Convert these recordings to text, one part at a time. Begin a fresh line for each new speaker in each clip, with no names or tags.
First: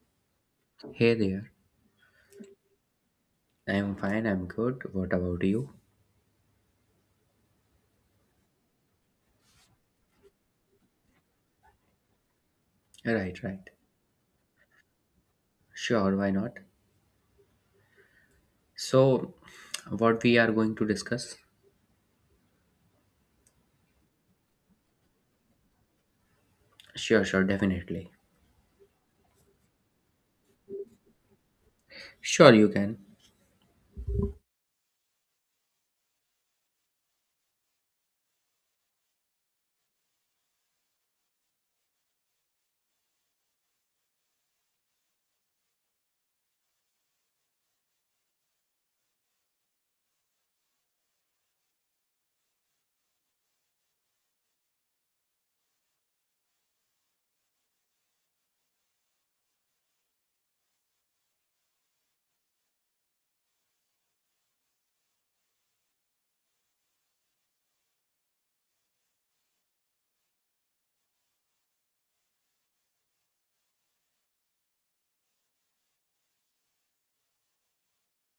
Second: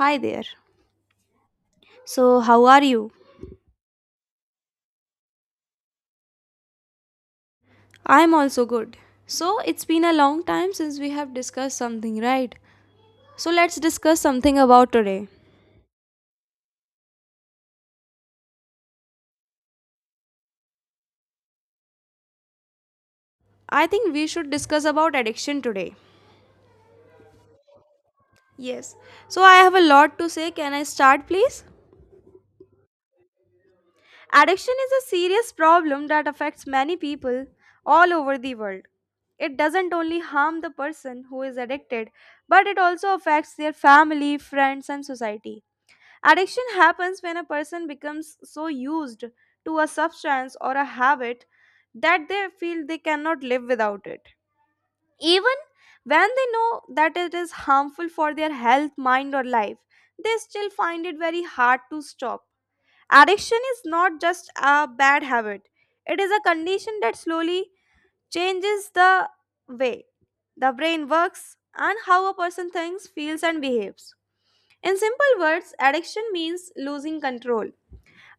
Hi there.
Hey there.
So, how are you?
I'm fine, I'm good. What about you?
I'm also good. So, it's been a long time since we have discussed something, right?
Right,
So,
right.
let's discuss something about today.
Sure, why not? So, what we are going to discuss?
I think we should discuss about addiction today.
Sure, sure, definitely.
Yes. So, I have a lot to say. Can I start, please?
Sure, you can.
Addiction is a serious problem that affects many people all over the world. It doesn't only harm the person who is addicted, but it also affects their family, friends, and society. Addiction happens when a person becomes so used to a substance or a habit that they feel they cannot live without it. Even when they know that it is harmful for their health, mind, or life, they still find it very hard to stop. Addiction is not just a bad habit, it is a condition that slowly changes the way the brain works and how a person thinks, feels, and behaves. In simple words, addiction means losing control.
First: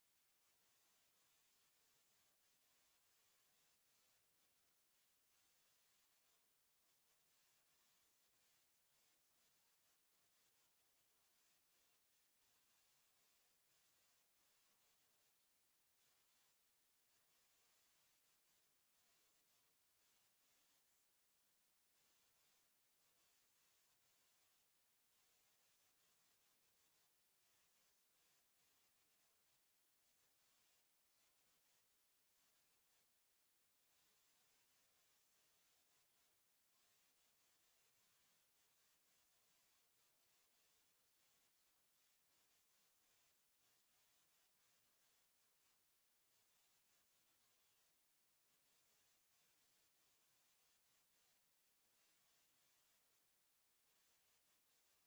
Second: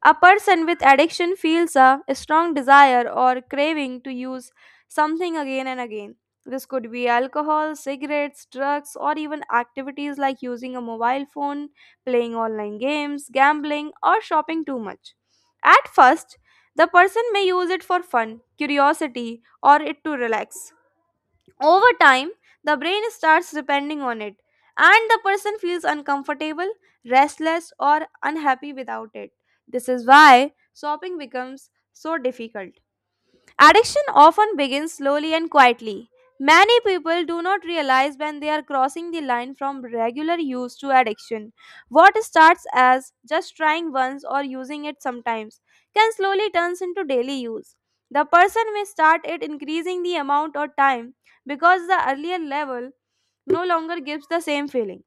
A person with addiction feels a strong desire or craving to use something again and again. This could be alcohol, cigarettes, drugs, or even activities like using a mobile phone, playing online games, gambling, or shopping too much. At first, the person may use it for fun, curiosity, or it to relax. Over time, the brain starts depending on it, and the person feels uncomfortable, restless, or unhappy without it. This is why shopping becomes so difficult. Addiction often begins slowly and quietly. Many people do not realize when they are crossing the line from regular use to addiction. What starts as just trying once or using it sometimes can slowly turn into daily use. The person may start it increasing the amount or time because the earlier level no longer gives the same feeling.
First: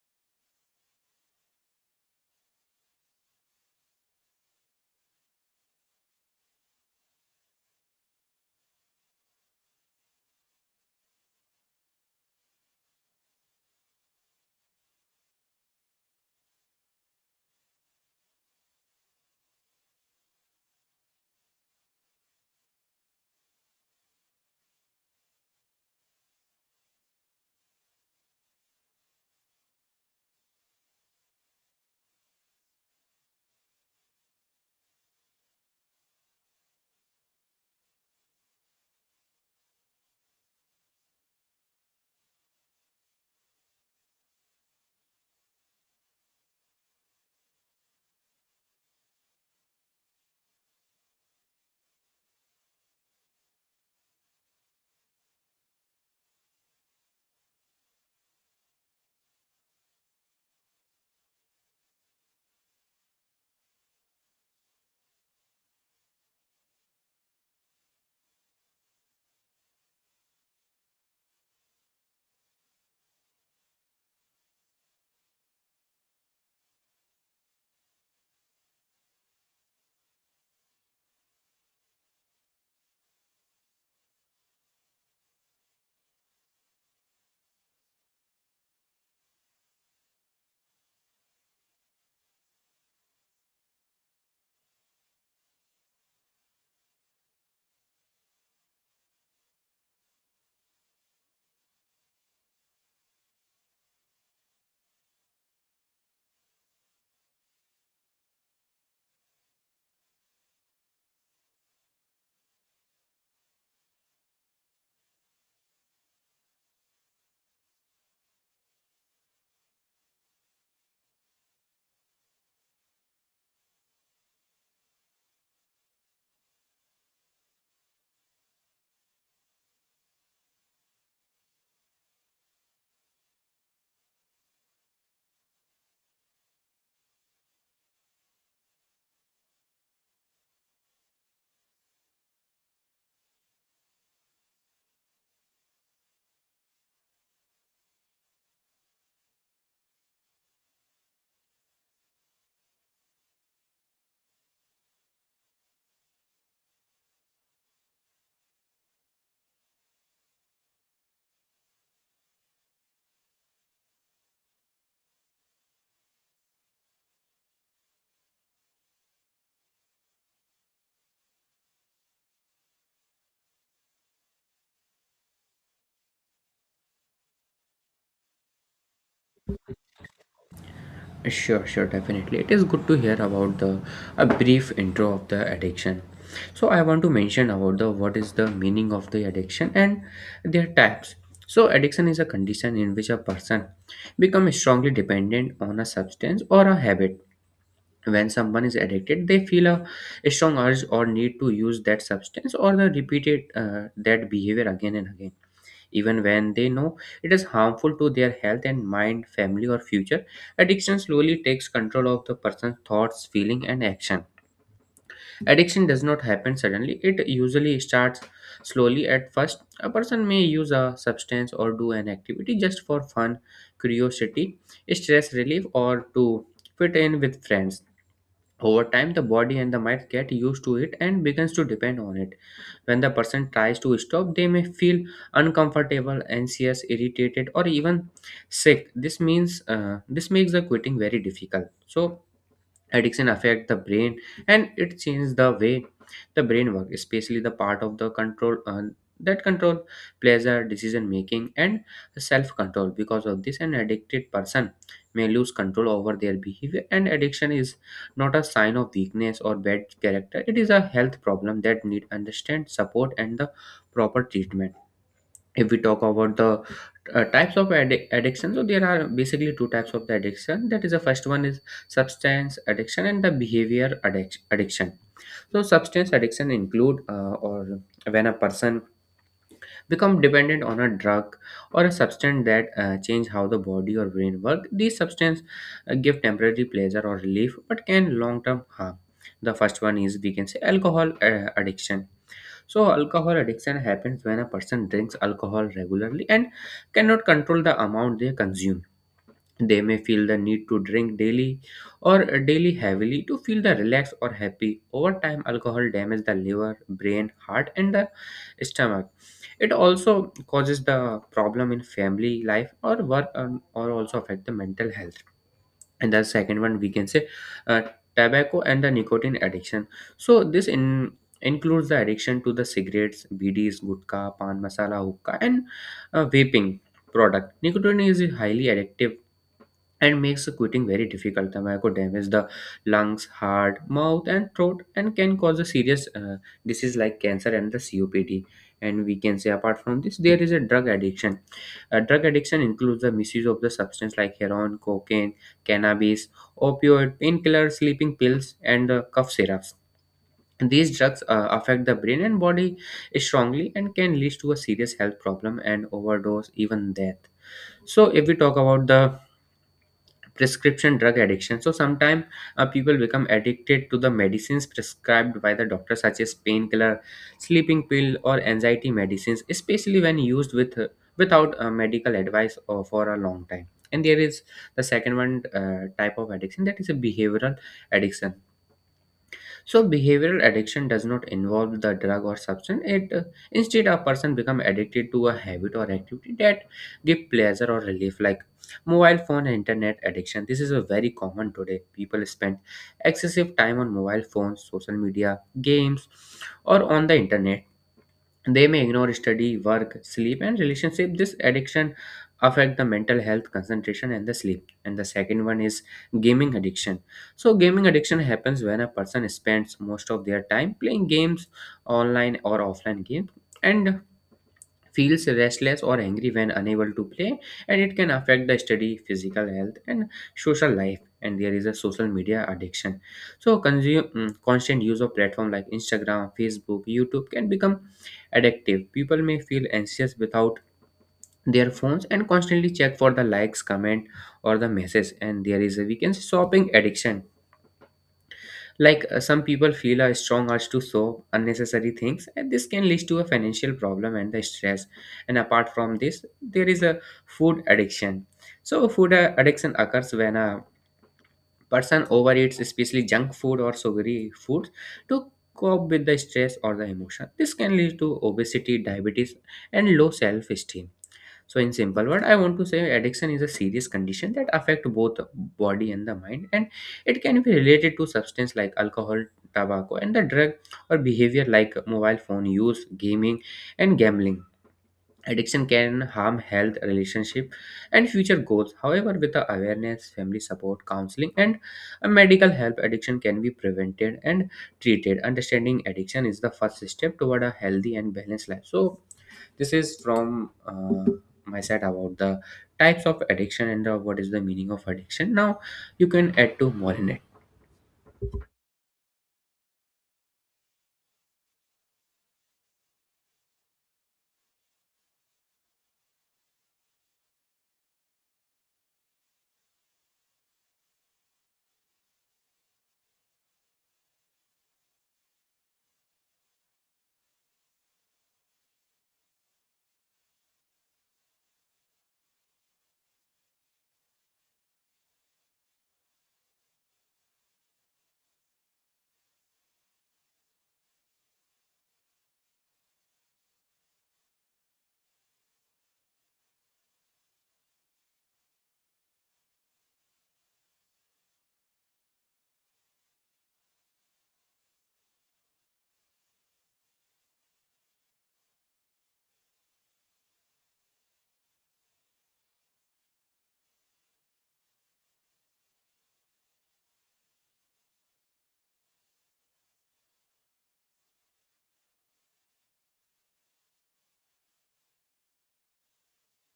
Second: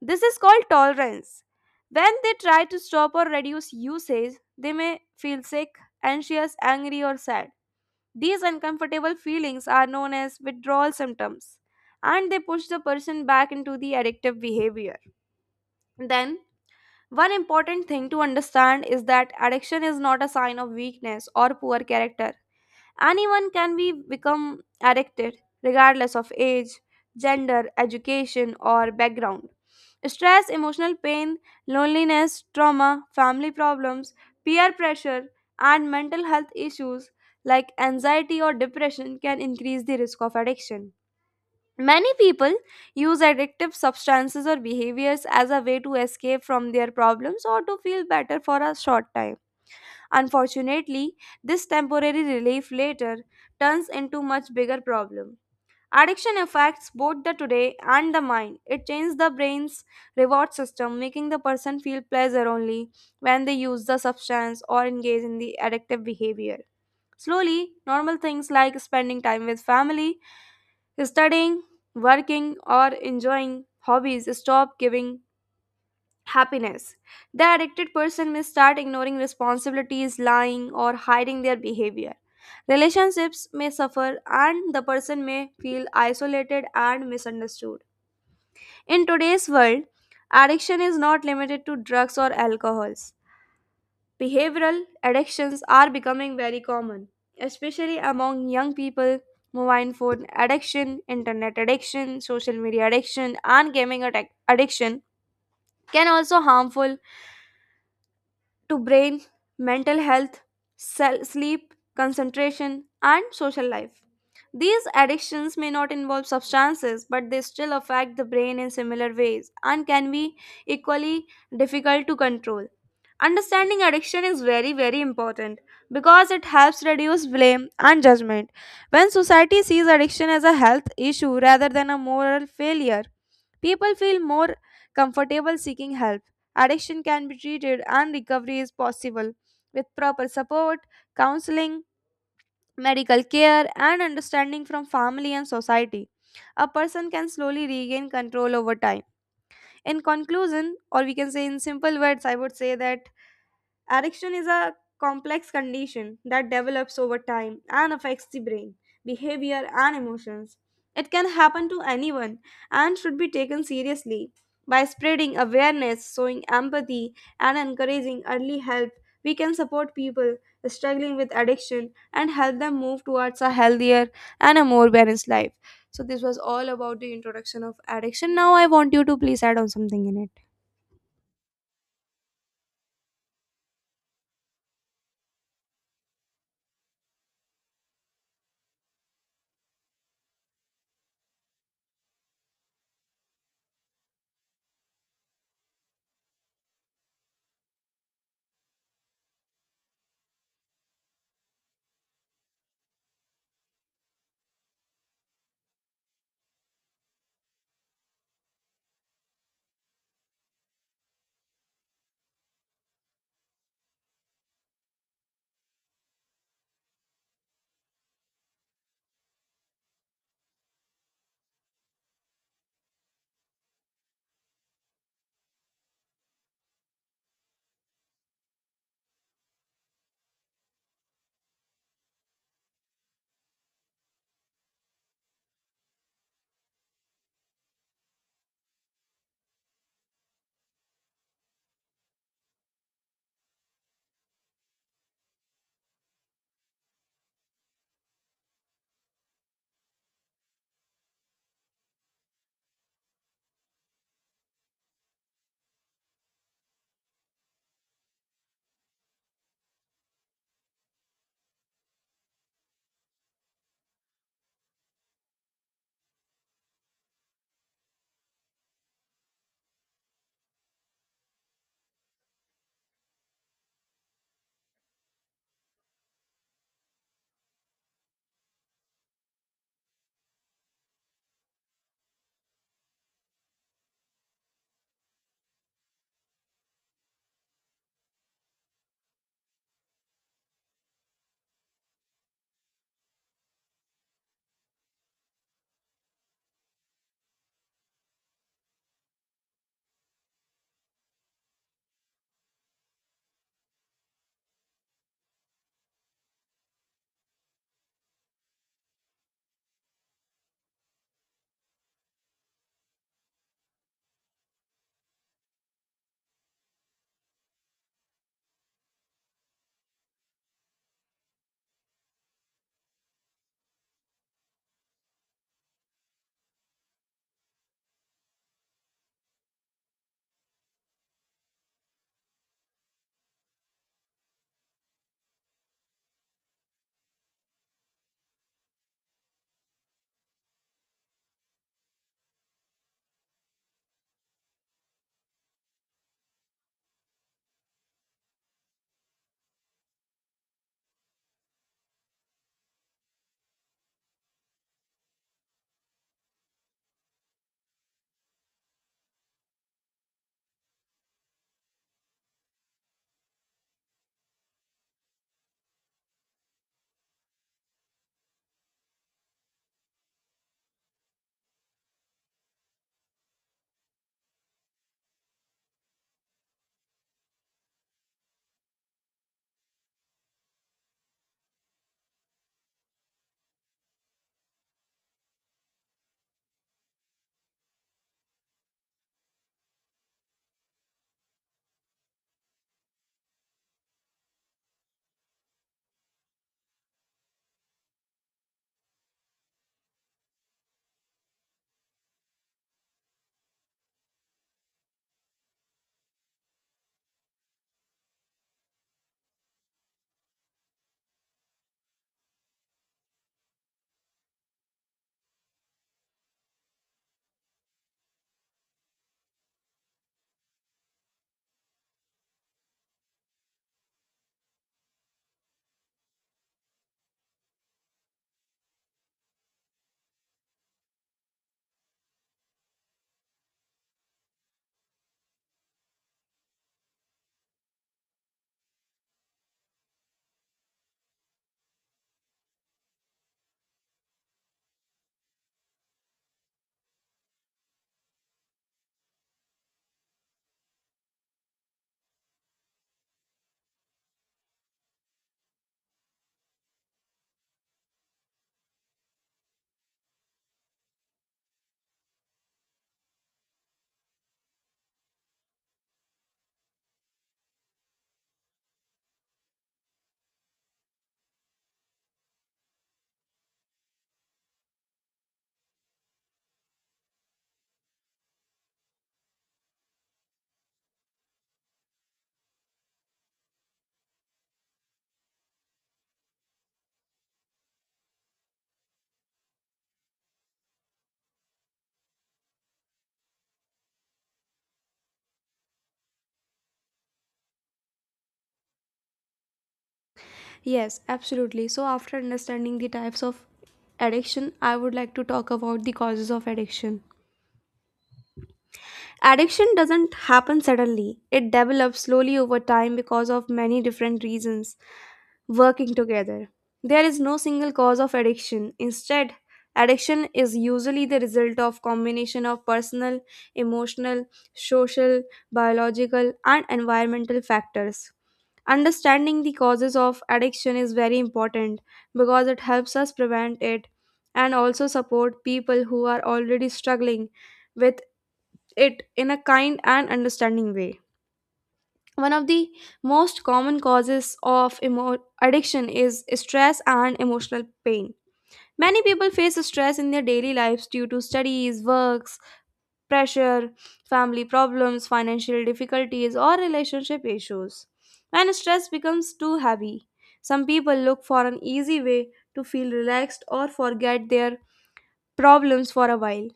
This is called tolerance. When they try to stop or reduce usage, they may feel sick, anxious, angry, or sad. These uncomfortable feelings are known as withdrawal symptoms, and they push the person back into the addictive behavior. Then, one important thing to understand is that addiction is not a sign of weakness or poor character. Anyone can be become addicted regardless of age, gender, education, or background. Stress, emotional pain, loneliness, trauma, family problems, peer pressure, and mental health issues like anxiety or depression can increase the risk of addiction. Many people use addictive substances or behaviors as a way to escape from their problems or to feel better for a short time. Unfortunately, this temporary relief later turns into much bigger problem. Addiction affects both the today and the mind. It changes the brain's reward system, making the person feel pleasure only when they use the substance or engage in the addictive behavior. Slowly, normal things like spending time with family, studying, working, or enjoying hobbies stop giving happiness. The addicted person may start ignoring responsibilities, lying, or hiding their behavior. Relationships may suffer, and the person may feel isolated and misunderstood. In today's world, addiction is not limited to drugs or alcohols. Behavioral addictions are becoming very common, especially among young people. Mobile phone addiction, internet addiction, social media addiction, and gaming addiction can also harmful to brain, mental health, sleep, concentration, and social life. These addictions may not involve substances, but they still affect the brain in similar ways and can be equally difficult to control. Understanding addiction is very, very important because it helps reduce blame and judgment. When society sees addiction as a health issue rather than a moral failure, people feel more comfortable seeking help. Addiction can be treated and recovery is possible with proper support, counseling, medical care, and understanding from family and society. A person can slowly regain control over time. In conclusion, or we can say in simple words, I would say that addiction is a complex condition that develops over time and affects the brain, behavior, and emotions. It can happen to anyone and should be taken seriously. By spreading awareness, showing empathy, and encouraging early help, we can support people struggling with addiction and help them move towards a healthier and a more balanced life. So, this was all about the introduction of addiction. Now, I want you to please add on something in it.
Sure, sure, definitely. It is good to hear about the a brief intro of the addiction. So, I want to mention about the what is the meaning of the addiction and their types. So, addiction is a condition in which a person becomes strongly dependent on a substance or a habit. When someone is addicted, they feel a strong urge or need to use that substance or the repeated that behavior again and again, even when they know it is harmful to their health and mind, family, or future. Addiction slowly takes control of the person's thoughts, feeling, and action. Addiction does not happen suddenly. It usually starts slowly. At first, a person may use a substance or do an activity just for fun, curiosity, stress relief, or to fit in with friends. Over time, the body and the mind get used to it and begins to depend on it. When the person tries to stop, they may feel uncomfortable, anxious, irritated, or even sick. This makes the quitting very difficult. So, addiction affect the brain, and it changes the way the brain works, especially the part of the control, pleasure, decision making, and self control. Because of this, an addicted person may lose control over their behavior. And addiction is not a sign of weakness or bad character. It is a health problem that need understand, support, and the proper treatment. If we talk about the types of addiction, so there are basically two types of the addiction. That is, the first one is substance addiction and the behavior addiction. So substance addiction include or when a person become dependent on a drug or a substance that change how the body or brain work. These substance give temporary pleasure or relief but can long term harm. The first one is, we can say, alcohol addiction. So, alcohol addiction happens when a person drinks alcohol regularly and cannot control the amount they consume. They may feel the need to drink daily or daily heavily to feel the relaxed or happy. Over time, alcohol damages the liver, brain, heart, and the stomach. It also causes the problem in family life or work or also affect the mental health. And the second one, we can say, uh, tobacco and the nicotine addiction. So this in includes the addiction to the cigarettes, bds, gutka, pan masala, hookah, and vaping product. Nicotine is highly addictive and makes the quitting very difficult. Tobacco damages the lungs, heart, mouth, and throat, and can cause a serious disease like cancer and the COPD. And we can say, apart from this, there is a drug addiction. Drug addiction includes the misuse of the substance like heroin, cocaine, cannabis, opioid, painkillers, sleeping pills, and cough syrups. These drugs affect the brain and body strongly and can lead to a serious health problem and overdose, even death. So, if we talk about the prescription drug addiction, so sometimes people become addicted to the medicines prescribed by the doctor, such as painkiller, sleeping pill, or anxiety medicines, especially when used without medical advice or for a long time. And there is the second one, type of addiction, that is a behavioral addiction. So behavioral addiction does not involve the drug or substance. It Instead, a person become addicted to a habit or activity that give pleasure or relief, like mobile phone and internet addiction. This is a very common today. People spend excessive time on mobile phones, social media, games, or on the internet. They may ignore study, work, sleep, and relationship. This addiction affect the mental health, concentration, and the sleep. And the second one is gaming addiction. So gaming addiction happens when a person spends most of their time playing games, online or offline games, and feels restless or angry when unable to play, and it can affect the study, physical health, and social life. And there is a social media addiction. So constant use of platform like Instagram, Facebook, YouTube can become addictive. People may feel anxious without their phones and constantly check for the likes, comment, or the messages. And there is, a we can say, shopping addiction. Like some people feel a strong urge to solve unnecessary things, and this can lead to a financial problem and the stress. And apart from this, there is a food addiction. So, food addiction occurs when a person overeats, especially junk food or sugary foods, to cope with the stress or the emotion. This can lead to obesity, diabetes, and low self esteem. So, in simple word, I want to say addiction is a serious condition that affect both body and the mind, and it can be related to substance like alcohol, tobacco, and the drug, or behavior like mobile phone use, gaming, and gambling. Addiction can harm health, relationship, and future goals. However, with the awareness, family support, counseling, and a medical help, addiction can be prevented and treated. Understanding addiction is the first step toward a healthy and balanced life. So, this is from my side about the types of addiction and what is the meaning of addiction. Now you can add to more in it.
Yes, absolutely. So, after understanding the types of addiction, I would like to talk about the causes of addiction. Addiction doesn't happen suddenly, it develops slowly over time because of many different reasons working together. There is no single cause of addiction. Instead, addiction is usually the result of combination of personal, emotional, social, biological, and environmental factors. Understanding the causes of addiction is very important because it helps us prevent it and also support people who are already struggling with it in a kind and understanding way. One of the most common causes of addiction is stress and emotional pain. Many people face stress in their daily lives due to studies, works, pressure, family problems, financial difficulties, or relationship issues. When stress becomes too heavy, some people look for an easy way to feel relaxed or forget their problems for a while.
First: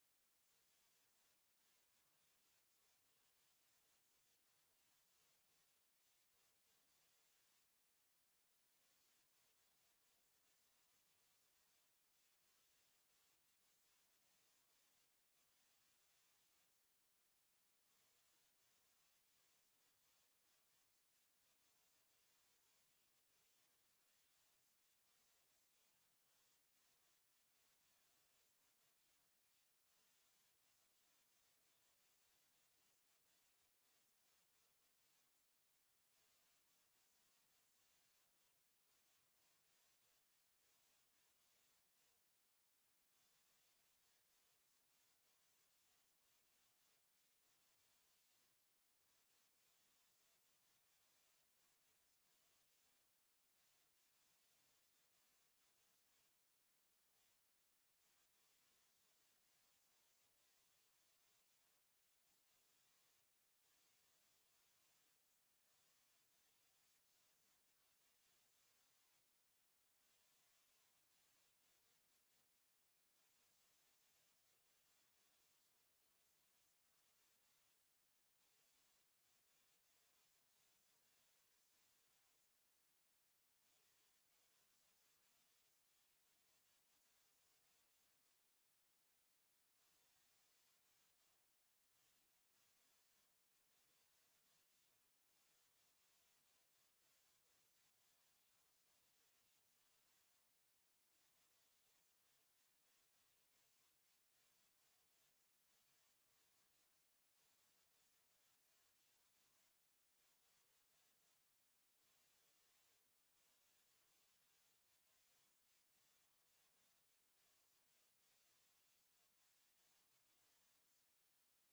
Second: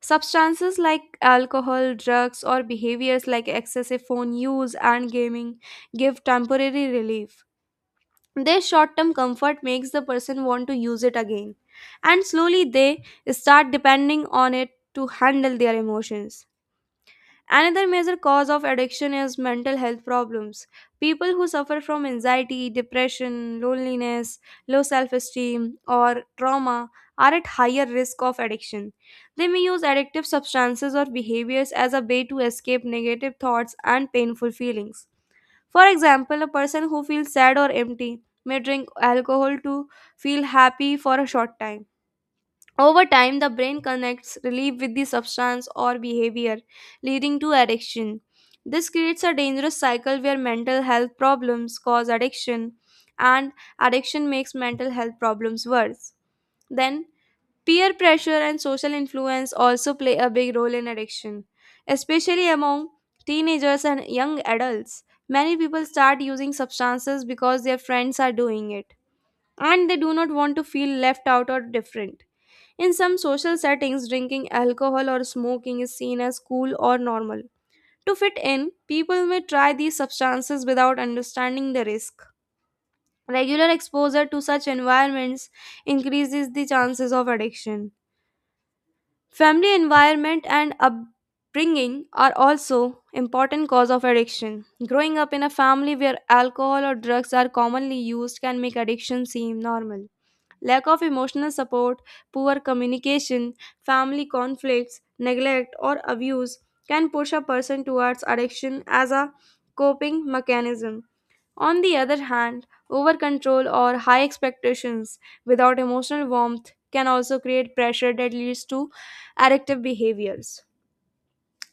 Substances like alcohol, drugs, or behaviors like excessive phone use and gaming give temporary relief. Their short term comfort makes the person want to use it again, and slowly they start depending on it to handle their emotions. Another major cause of addiction is mental health problems. People who suffer from anxiety, depression, loneliness, low self esteem, or trauma are at higher risk of addiction. They may use addictive substances or behaviors as a way to escape negative thoughts and painful feelings. For example, a person who feels sad or empty may drink alcohol to feel happy for a short time. Over time, the brain connects relief with the substance or behavior, leading to addiction. This creates a dangerous cycle where mental health problems cause addiction, and addiction makes mental health problems worse. Then, peer pressure and social influence also play a big role in addiction, especially among teenagers and young adults. Many people start using substances because their friends are doing it, and they do not want to feel left out or different. In some social settings, drinking alcohol or smoking is seen as cool or normal. To fit in, people may try these substances without understanding the risk. Regular exposure to such environments increases the chances of addiction. Family environment and upbringing are also important cause of addiction. Growing up in a family where alcohol or drugs are commonly used can make addiction seem normal. Lack of emotional support, poor communication, family conflicts, neglect, or abuse can push a person towards addiction as a coping mechanism. On the other hand, over control or high expectations without emotional warmth can also create pressure that leads to addictive behaviors.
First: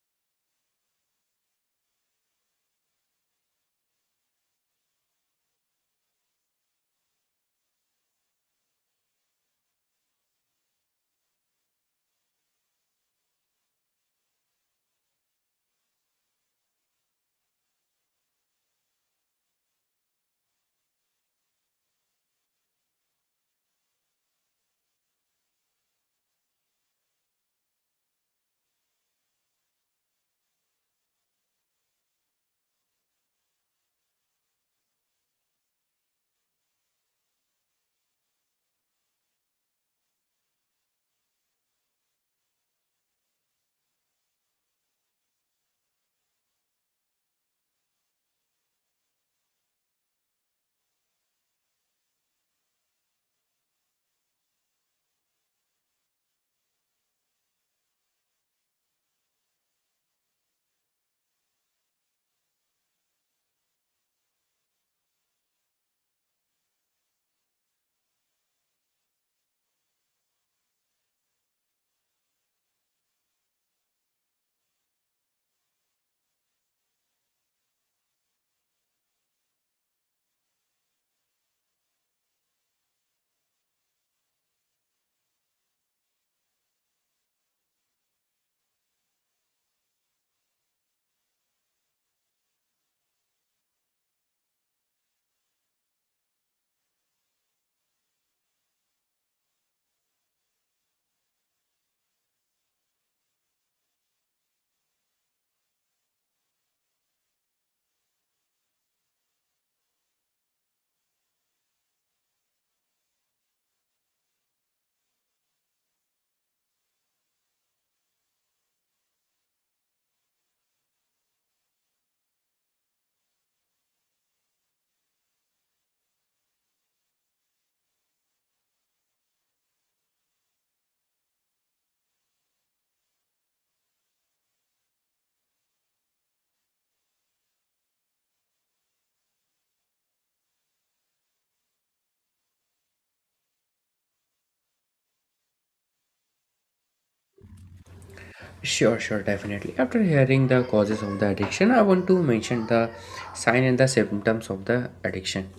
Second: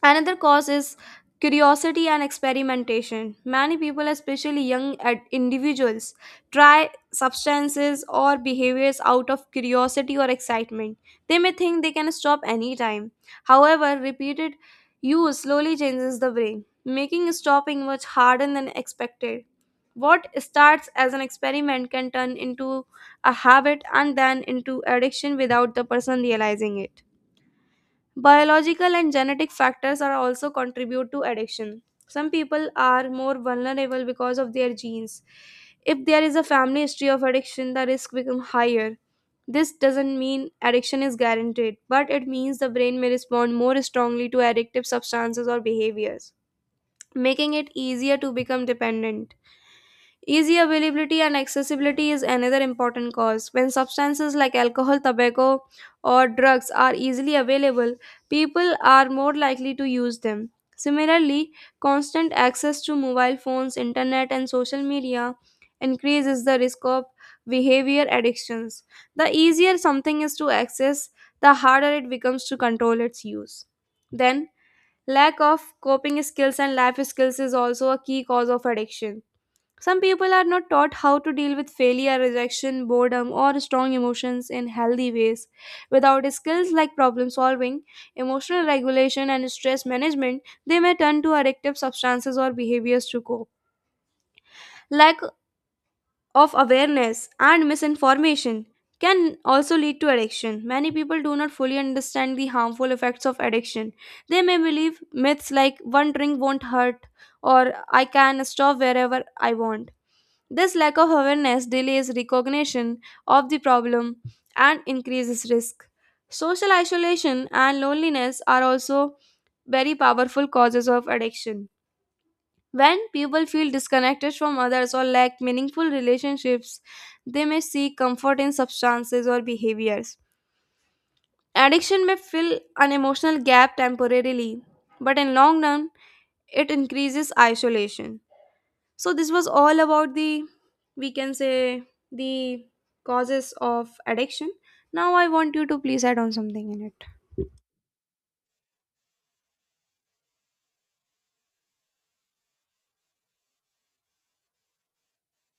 Another cause is curiosity and experimentation. Many people, especially young individuals, try substances or behaviors out of curiosity or excitement. They may think they can stop anytime. However, repeated use slowly changes the brain, making stopping much harder than expected. What starts as an experiment can turn into a habit and then into addiction without the person realizing it. Biological and genetic factors are also contribute to addiction. Some people are more vulnerable because of their genes. If there is a family history of addiction, the risk becomes higher. This doesn't mean addiction is guaranteed, but it means the brain may respond more strongly to addictive substances or behaviors, making it easier to become dependent. Easy availability and accessibility is another important cause. When substances like alcohol, tobacco, or drugs are easily available, people are more likely to use them. Similarly, constant access to mobile phones, internet, and social media increases the risk of behavior addictions. The easier something is to access, the harder it becomes to control its use. Then, lack of coping skills and life skills is also a key cause of addiction. Some people are not taught how to deal with failure, rejection, boredom, or strong emotions in healthy ways. Without skills like problem solving, emotional regulation, and stress management, they may turn to addictive substances or behaviors to cope. Lack of awareness and misinformation can also lead to addiction. Many people do not fully understand the harmful effects of addiction. They may believe myths like one drink won't hurt or I can stop wherever I want. This lack of awareness delays recognition of the problem and increases risk. Social isolation and loneliness are also very powerful causes of addiction. When people feel disconnected from others or lack meaningful relationships, they may seek comfort in substances or behaviors. Addiction may fill an emotional gap temporarily, but in long run, it increases isolation. So this was all about the we can say the causes of addiction. Now I want you to please add on something in it.
Sure, sure, definitely. After hearing the causes of the addiction, I want to mention the sign and the symptoms of the addiction.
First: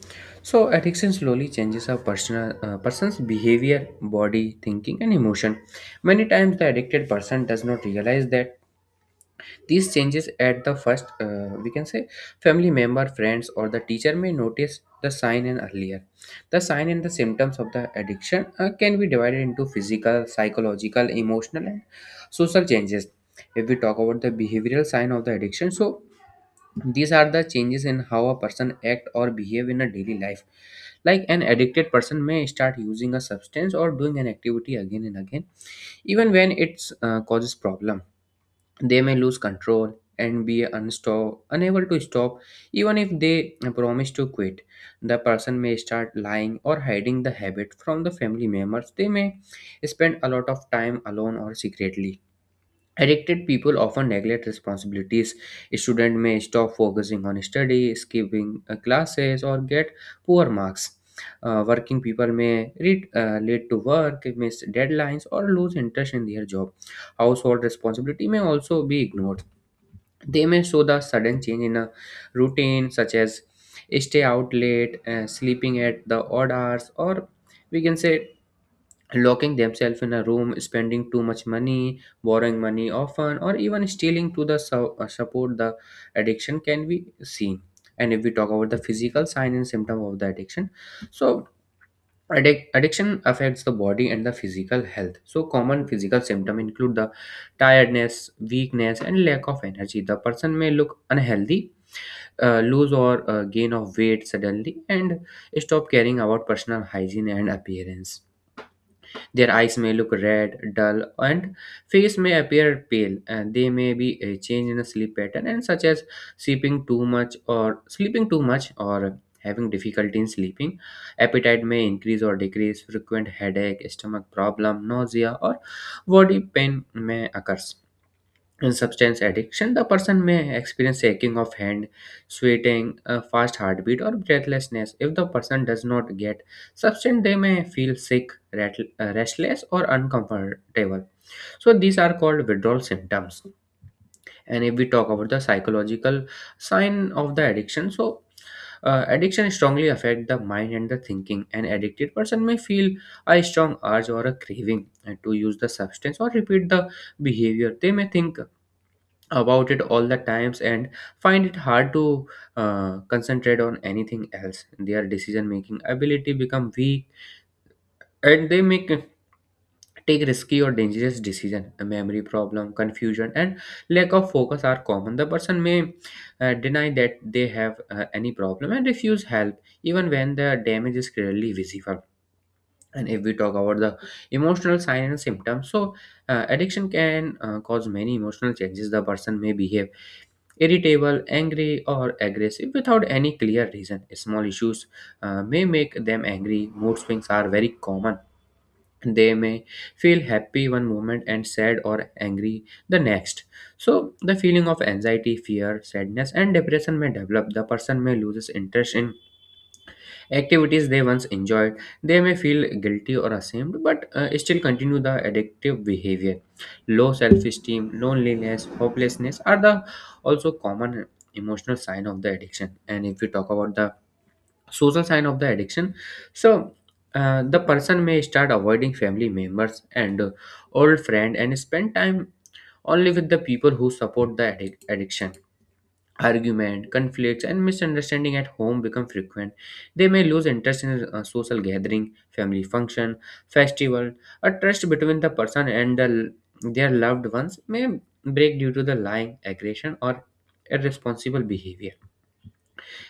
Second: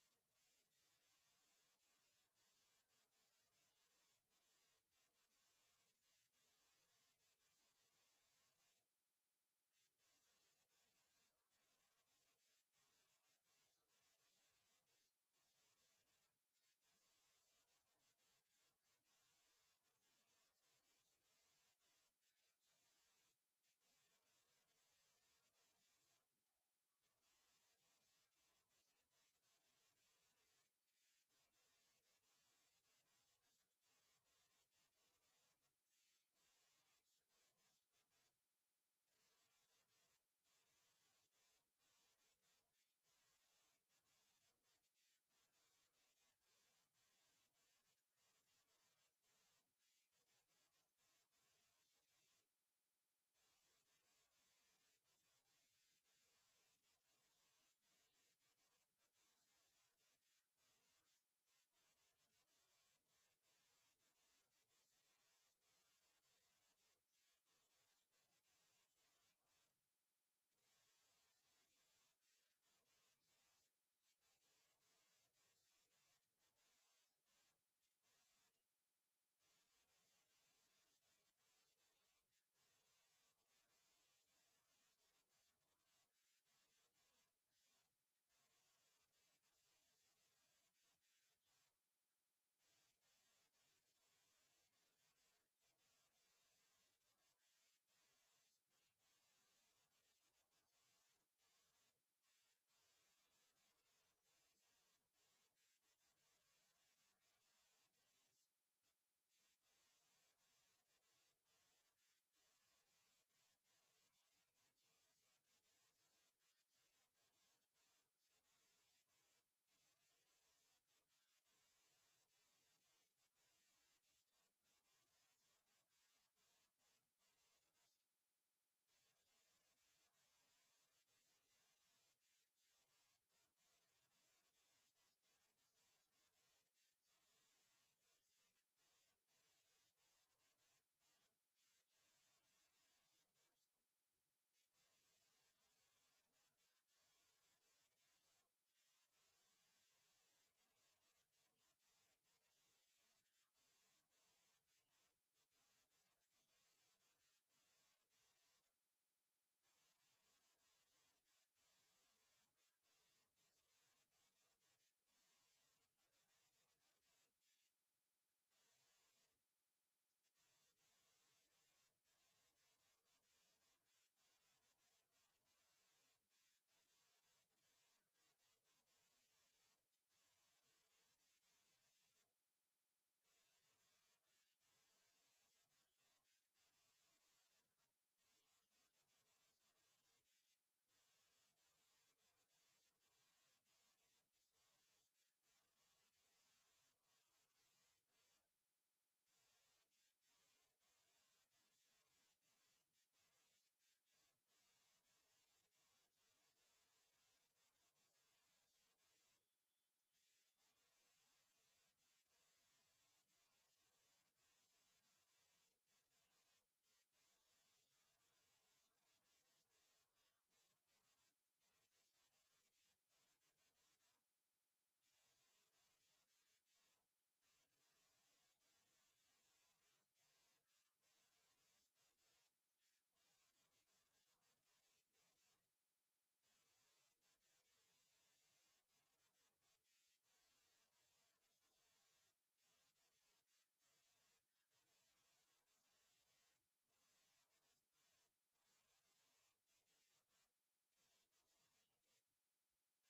So addiction slowly changes a personal person's behavior, body, thinking, and emotion. Many times the addicted person does not realize that these changes at the first, we can say, family member, friends, or the teacher may notice the sign and earlier. The sign and the symptoms of the addiction can be divided into physical, psychological, emotional, and social changes. If we talk about the behavioral sign of the addiction, so these are the changes in how a person act or behave in a daily life. Like an addicted person may start using a substance or doing an activity again and again, even when it causes problem. They may lose control and be unable to stop, even if they promise to quit. The person may start lying or hiding the habit from the family members. They may spend a lot of time alone or secretly. Addicted people often neglect responsibilities. Students may stop focusing on study, skipping classes, or get poor marks. Working people may read late to work, miss deadlines, or lose interest in their job. Household responsibility may also be ignored. They may show the sudden change in a routine, such as stay out late, sleeping at the odd hours, or we can say locking themselves in a room, spending too much money, borrowing money often, or even stealing to the support the addiction can be seen. And if we talk about the physical sign and symptom of the addiction, so addiction affects the body and the physical health. So common physical symptom include the tiredness, weakness, and lack of energy. The person may look unhealthy. Lose or gain of weight suddenly, and stop caring about personal hygiene and appearance. Their eyes may look red, dull, and face may appear pale. And they may be a change in a sleep pattern, and such as sleeping too much or having difficulty in sleeping. Appetite may increase or decrease. Frequent headache, stomach problem, nausea, or body pain may occur. In substance addiction, the person may experience shaking of hand, sweating, a fast heartbeat, or breathlessness. If the person does not get substance, they may feel sick, restless, or uncomfortable. So these are called withdrawal symptoms. And if we talk about the psychological sign of the addiction, so addiction strongly affect the mind and the thinking. An addicted person may feel a strong urge or a craving to use the substance or repeat the behavior. They may think about it all the times and find it hard to concentrate on anything else. Their decision making ability become weak, and they make take risky or dangerous decision. A memory problem, confusion, and lack of focus are common. The person may deny that they have any problem and refuse help even when the damage is clearly visible. And if we talk about the emotional sign and symptoms, so addiction can cause many emotional changes. The person may behave irritable, angry, or aggressive without any clear reason. Small issues may make them angry. Mood swings are very common. They may feel happy one moment and sad or angry the next. So, the feeling of anxiety, fear, sadness, and depression may develop. The person may lose interest in activities they once enjoyed. They may feel guilty or ashamed, but still continue the addictive behavior. Low self-esteem, loneliness, hopelessness are the also common emotional sign of the addiction. And if we talk about the social sign of the addiction, so the person may start avoiding family members and old friend, and spend time only with the people who support the addiction. Argument, conflicts, and misunderstanding at home become frequent. They may lose interest in a social gathering, family function, festival. A trust between the person and their loved ones may break due to the lying, aggression, or irresponsible behavior.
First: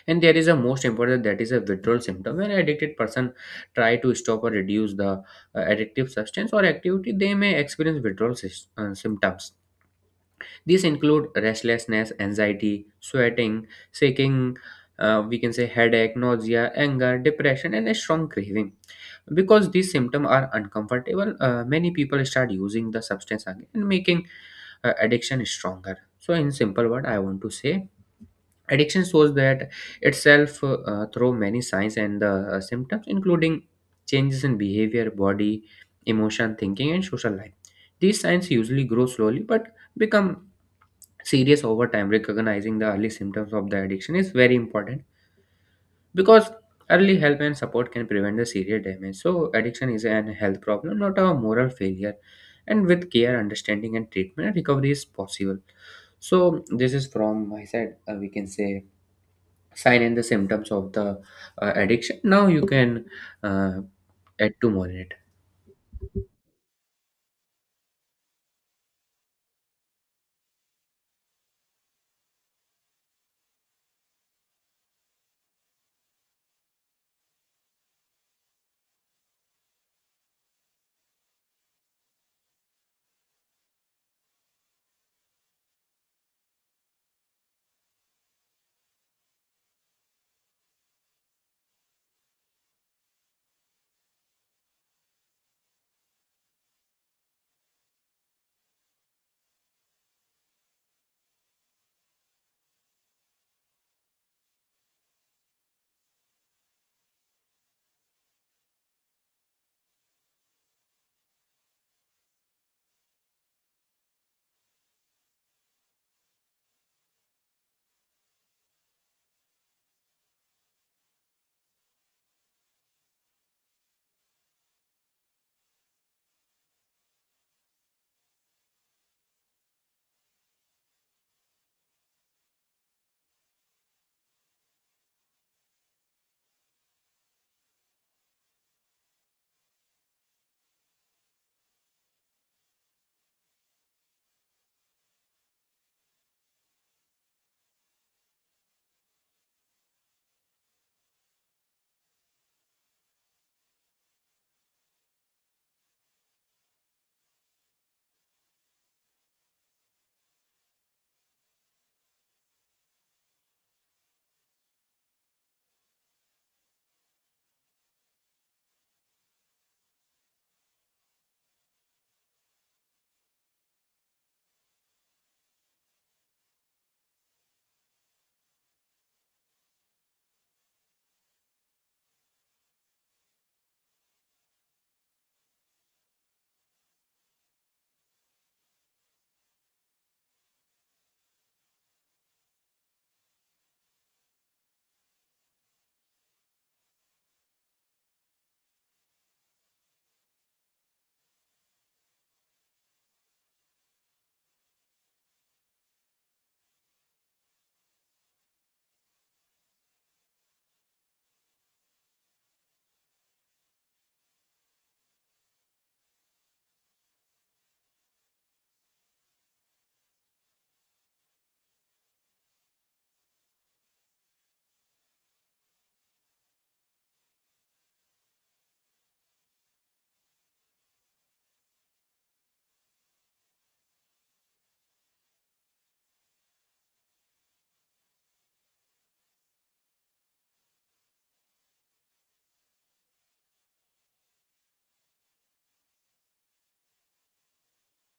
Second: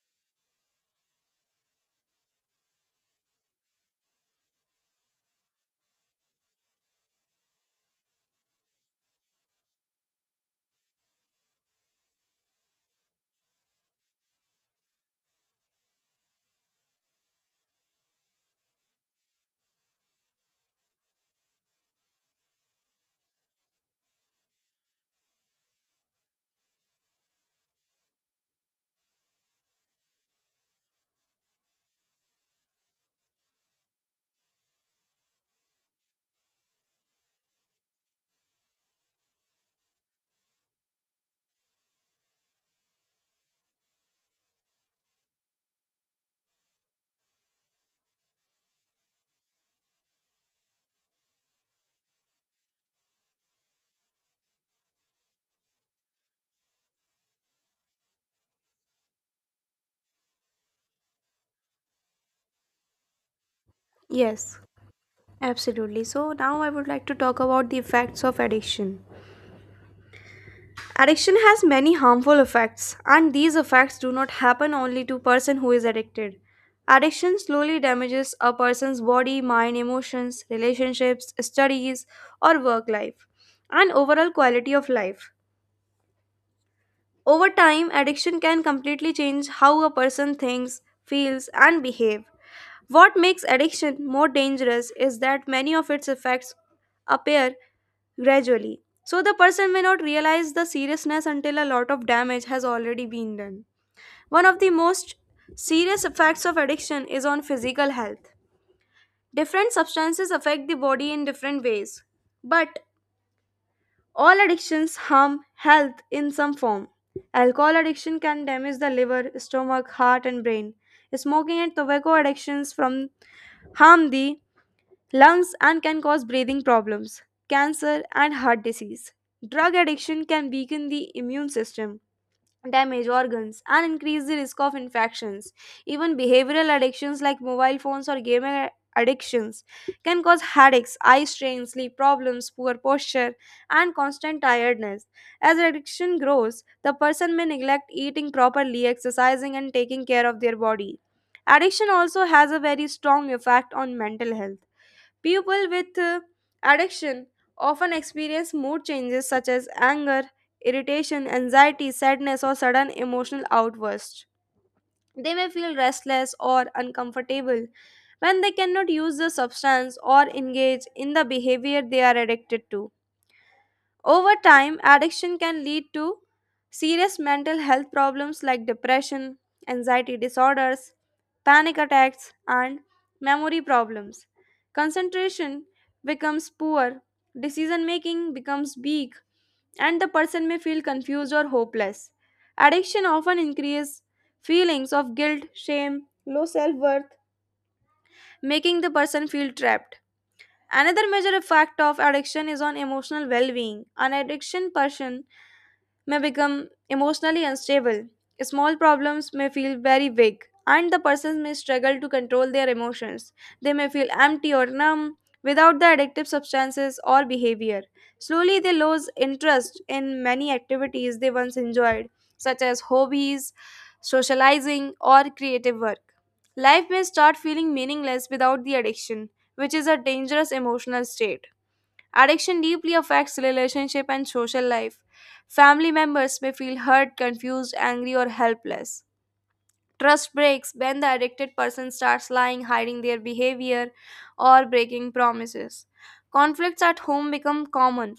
And there is a most important, that is a withdrawal symptom. When addicted person try to stop or reduce the addictive substance or activity, they may experience withdrawal symptoms. These include restlessness, anxiety, sweating, shaking, we can say headache, nausea, anger, depression, and a strong craving. Because these symptoms are uncomfortable, many people start using the substance again and making addiction stronger. So, in simple word, I want to say addiction shows that itself through many signs and the symptoms, including changes in behavior, body, emotion, thinking, and social life. These signs usually grow slowly but become serious over time. Recognizing the early symptoms of the addiction is very important, because early help and support can prevent the serious damage. So addiction is an health problem, not a moral failure, and with care, understanding, and treatment, recovery is possible. So this is from my side, we can say, sign and the symptoms of the addiction. Now you can uh, add
Yes,
to more in it.
absolutely. So now I would like to talk about the effects of addiction. Addiction has many harmful effects, and these effects do not happen only to person who is addicted. Addiction slowly damages a person's body, mind, emotions, relationships, studies or work life and overall quality of life. Over time, addiction can completely change how a person thinks, feels, and behaves. What makes addiction more dangerous is that many of its effects appear gradually. So the person may not realize the seriousness until a lot of damage has already been done. One of the most serious effects of addiction is on physical health. Different substances affect the body in different ways, but all addictions harm health in some form. Alcohol addiction can damage the liver, stomach, heart, and brain. Smoking and tobacco addictions from harm the lungs and can cause breathing problems, cancer, and heart disease. Drug addiction can weaken the immune system damage organs and increase the risk of infections even behavioral addictions like mobile phones or gaming addictions can cause headaches eye strain sleep problems poor posture and constant tiredness as addiction grows the person may neglect eating properly exercising and taking care of their body addiction also has a very strong effect on mental health. People with addiction often experience mood changes such as anger, irritation, anxiety, sadness, or sudden emotional outbursts. They may feel restless or uncomfortable when they cannot use the substance or engage in the behavior they are addicted to. Over time, addiction can lead to serious mental health problems like depression, anxiety disorders, panic attacks, and memory problems. Concentration becomes poor, decision making becomes weak, and the person may feel confused or hopeless. Addiction often increases feelings of guilt, shame, low self worth, making the person feel trapped. Another major effect of addiction is on emotional well being. An addiction person may become emotionally unstable. Small problems may feel very big, and the person may struggle to control their emotions. They may feel empty or numb without the addictive substances or behavior. Slowly, they lose interest in many activities they once enjoyed, such as hobbies, socializing, or creative work. Life may start feeling meaningless without the addiction, which is a dangerous emotional state. Addiction deeply affects relationship and social life. Family members may feel hurt, confused, angry, or helpless. Trust breaks when the addicted person starts lying, hiding their behavior, or breaking promises. Conflicts at home become common,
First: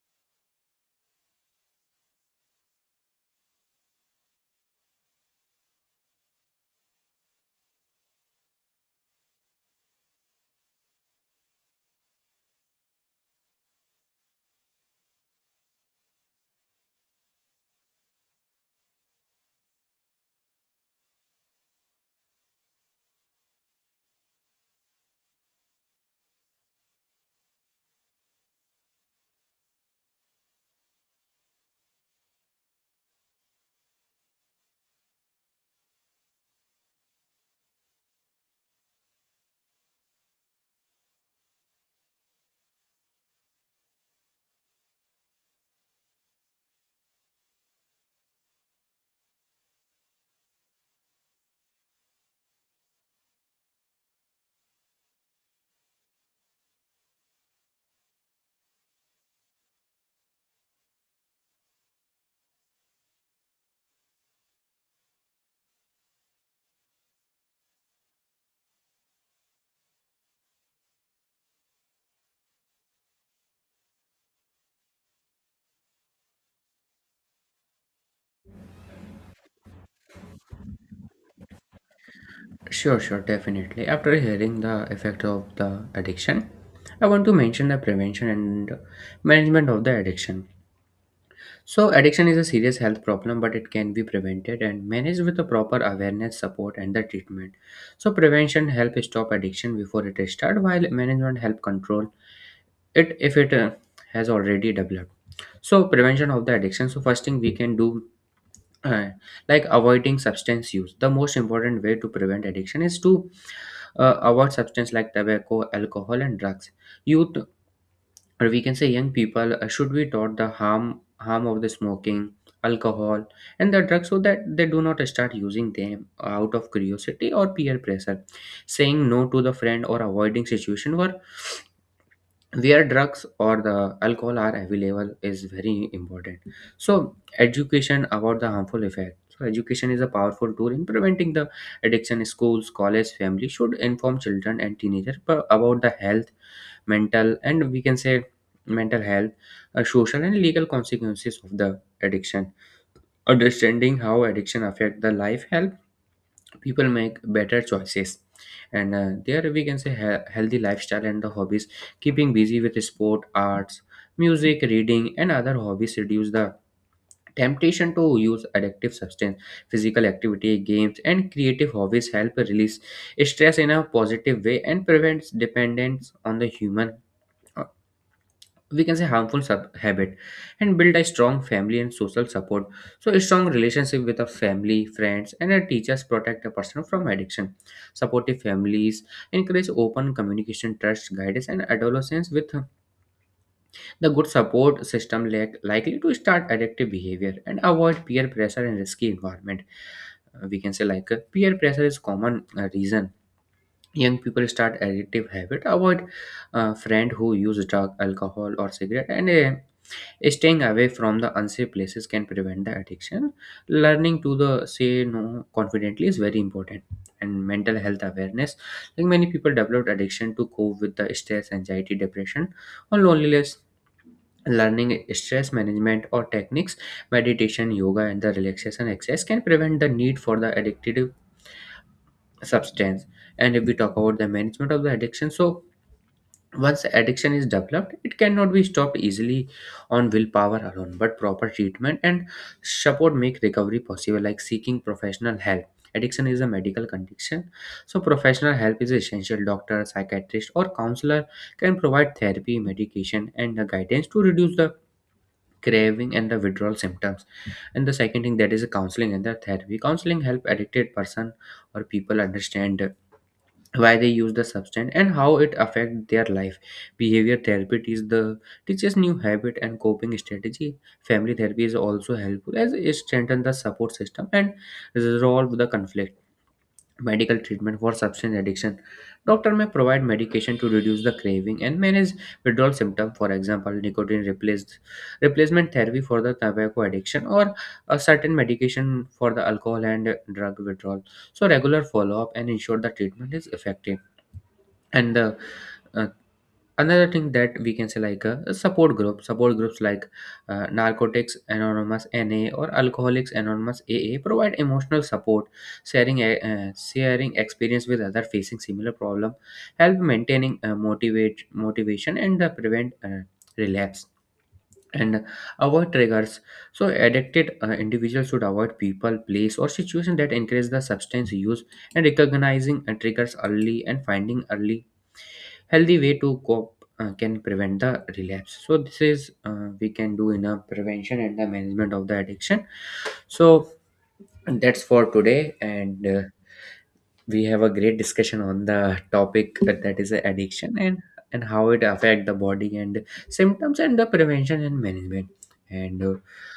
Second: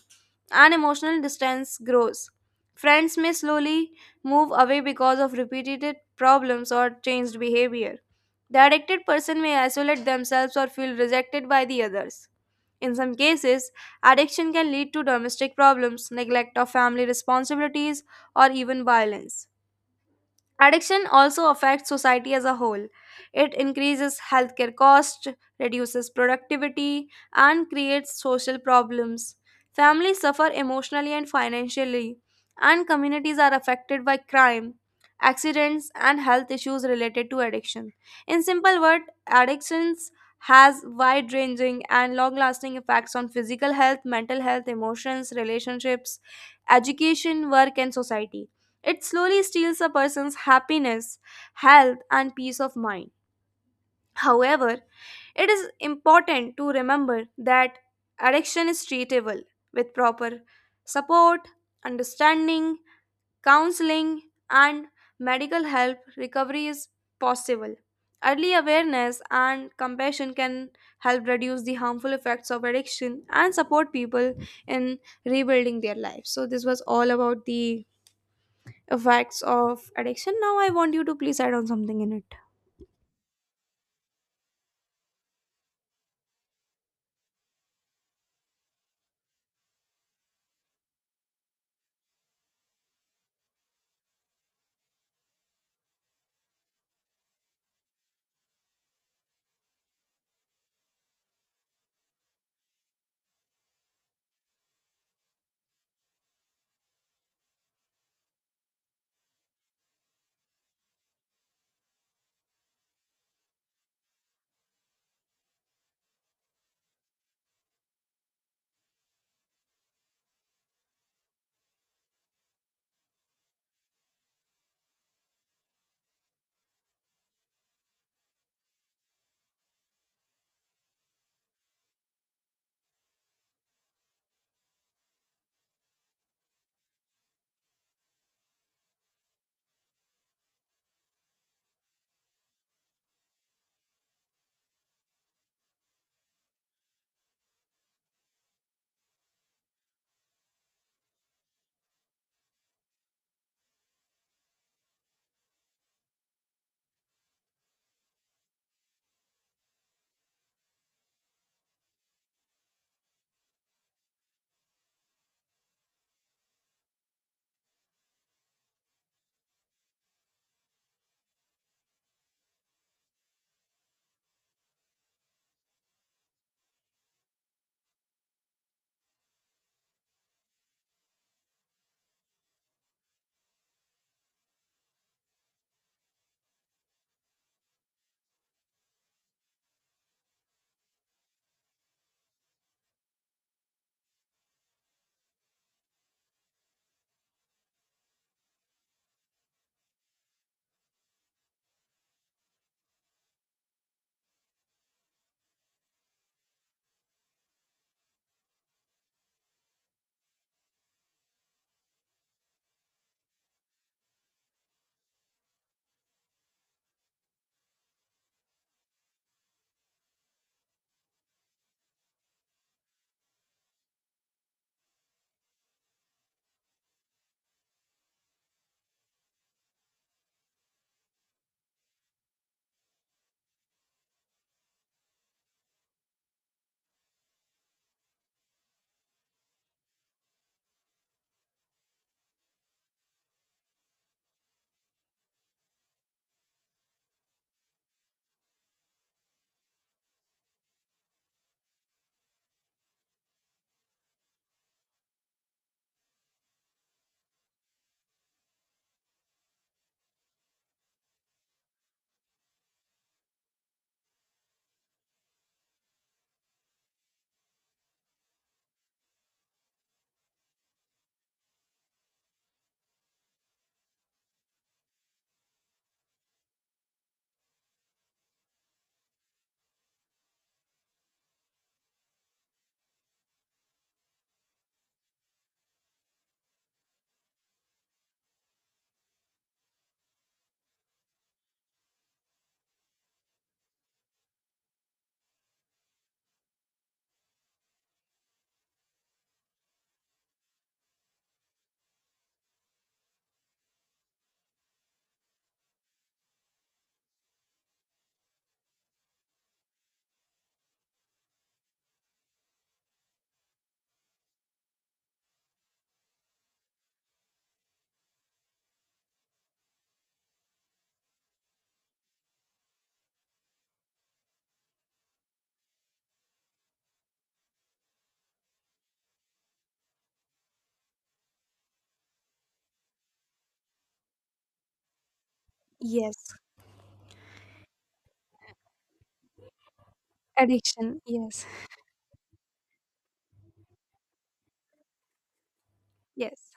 and emotional distance grows. Friends may slowly move away because of repeated problems or changed behavior. The addicted person may isolate themselves or feel rejected by the others. In some cases, addiction can lead to domestic problems, neglect of family responsibilities, or even violence. Addiction also affects society as a whole. It increases healthcare costs, reduces productivity, and creates social problems. Families suffer emotionally and financially, and communities are affected by crime, accidents, and health issues related to addiction. In simple words, addictions has wide-ranging and long-lasting effects on physical health, mental health, emotions, relationships, education, work, and society. It slowly steals a person's happiness, health, and peace of mind. However, it is important to remember that addiction is treatable with proper support, understanding, counseling, and medical help. Recovery is possible. Early awareness and compassion can help reduce the harmful effects of addiction and support people in rebuilding their lives. So, this was all about the effects of addiction. Now I want you to please add on something in it.
Sure, sure, definitely. After hearing the effect of the addiction, I want to mention the prevention and management of the addiction. So, addiction is a serious health problem, but it can be prevented and managed with the proper awareness, support, and the treatment. So, prevention help stop addiction before it starts, while management help control it if it has already developed. So, prevention of the addiction. So, first thing we can do, uh, like avoiding substance use. The most important way to prevent addiction is to avoid substances like tobacco, alcohol, and drugs. Youth, or we can say young people, should be taught the harm of the smoking, alcohol, and the drugs, so that they do not start using them out of curiosity or peer pressure. Saying no to the friend or avoiding situation where drugs or the alcohol are available is very important. So education about the harmful effect, so education is a powerful tool in preventing the addiction. Schools, college, family should inform children and teenagers about the health, mental, and we can say mental health, social and legal consequences of the addiction. Understanding how addiction affect the life, health, people make better choices. And there we can say healthy lifestyle and the hobbies, keeping busy with sport, arts, music, reading, and other hobbies reduce the temptation to use addictive substance. Physical activity, games, and creative hobbies help release stress in a positive way and prevents dependence on the human, we can say harmful habit. And build a strong family and social support, so a strong relationship with a family, friends, and a teachers protect a person from addiction. Supportive families encourage open communication, trust, guidance, and adolescence with the good support system like likely to start addictive behavior and avoid peer pressure and risky environment. We can say like, peer pressure is common reason young people start addictive habit. Avoid friend who use drug, alcohol, or cigarette, and staying away from the unsafe places can prevent the addiction. Learning to the say no confidently is very important. And mental health awareness, like many people develop addiction to cope with the stress, anxiety, depression, or loneliness. Learning stress management or techniques, meditation, yoga, and the relaxation exercise can prevent the need for the addictive substance. And if we talk about the management of the addiction, so once addiction is developed, it cannot be stopped easily on willpower alone, but proper treatment and support make recovery possible, like seeking professional help. Addiction is a medical condition, so professional help is essential. Doctor, psychiatrist, or counselor can provide therapy, medication, and the guidance to reduce the craving and the withdrawal symptoms. And the second thing, that is counseling and the therapy. Counseling help addicted person or people understand why they use the substance and how it affect their life. Behavior therapy is the teaches new habit and coping strategy. Family therapy is also helpful as it strengthen the support system and resolve the conflict. Medical treatment for substance addiction, doctor may provide medication to reduce the craving and manage withdrawal symptom, for example nicotine replaced replacement therapy for the tobacco addiction, or a certain medication for the alcohol and drug withdrawal. So regular follow-up and ensure the treatment is effective. And uh, uh, another thing that we can say, like, a support group, support groups like narcotics anonymous, NA, or alcoholics anonymous, AA, provide emotional support. Sharing experience with other facing similar problem help maintaining motivate motivation and prevent relapse. And avoid triggers. So addicted individuals should avoid people, place, or situation that encourage the substance use. And recognizing triggers early and finding early healthy way to cope can prevent the relapse. So this is we can do in a prevention and the management of the addiction. So that's for today, and
Yes,
we have a great discussion on the topic, that is addiction,
addiction.
and
Yes.
how it affect the body and symptoms and the prevention and management. and uh,
Yes.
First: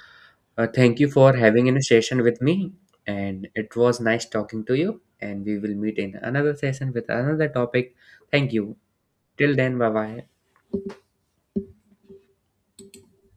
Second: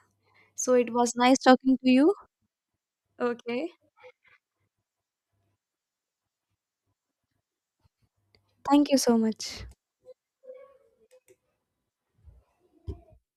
uh,
So it
thank you
was
for
nice
having
talking
in a
to you.
session with me, and
Okay.
it was nice talking to you, and we will meet in another session with another topic. Thank you.
Thank you so
Till
much.
then, bye bye.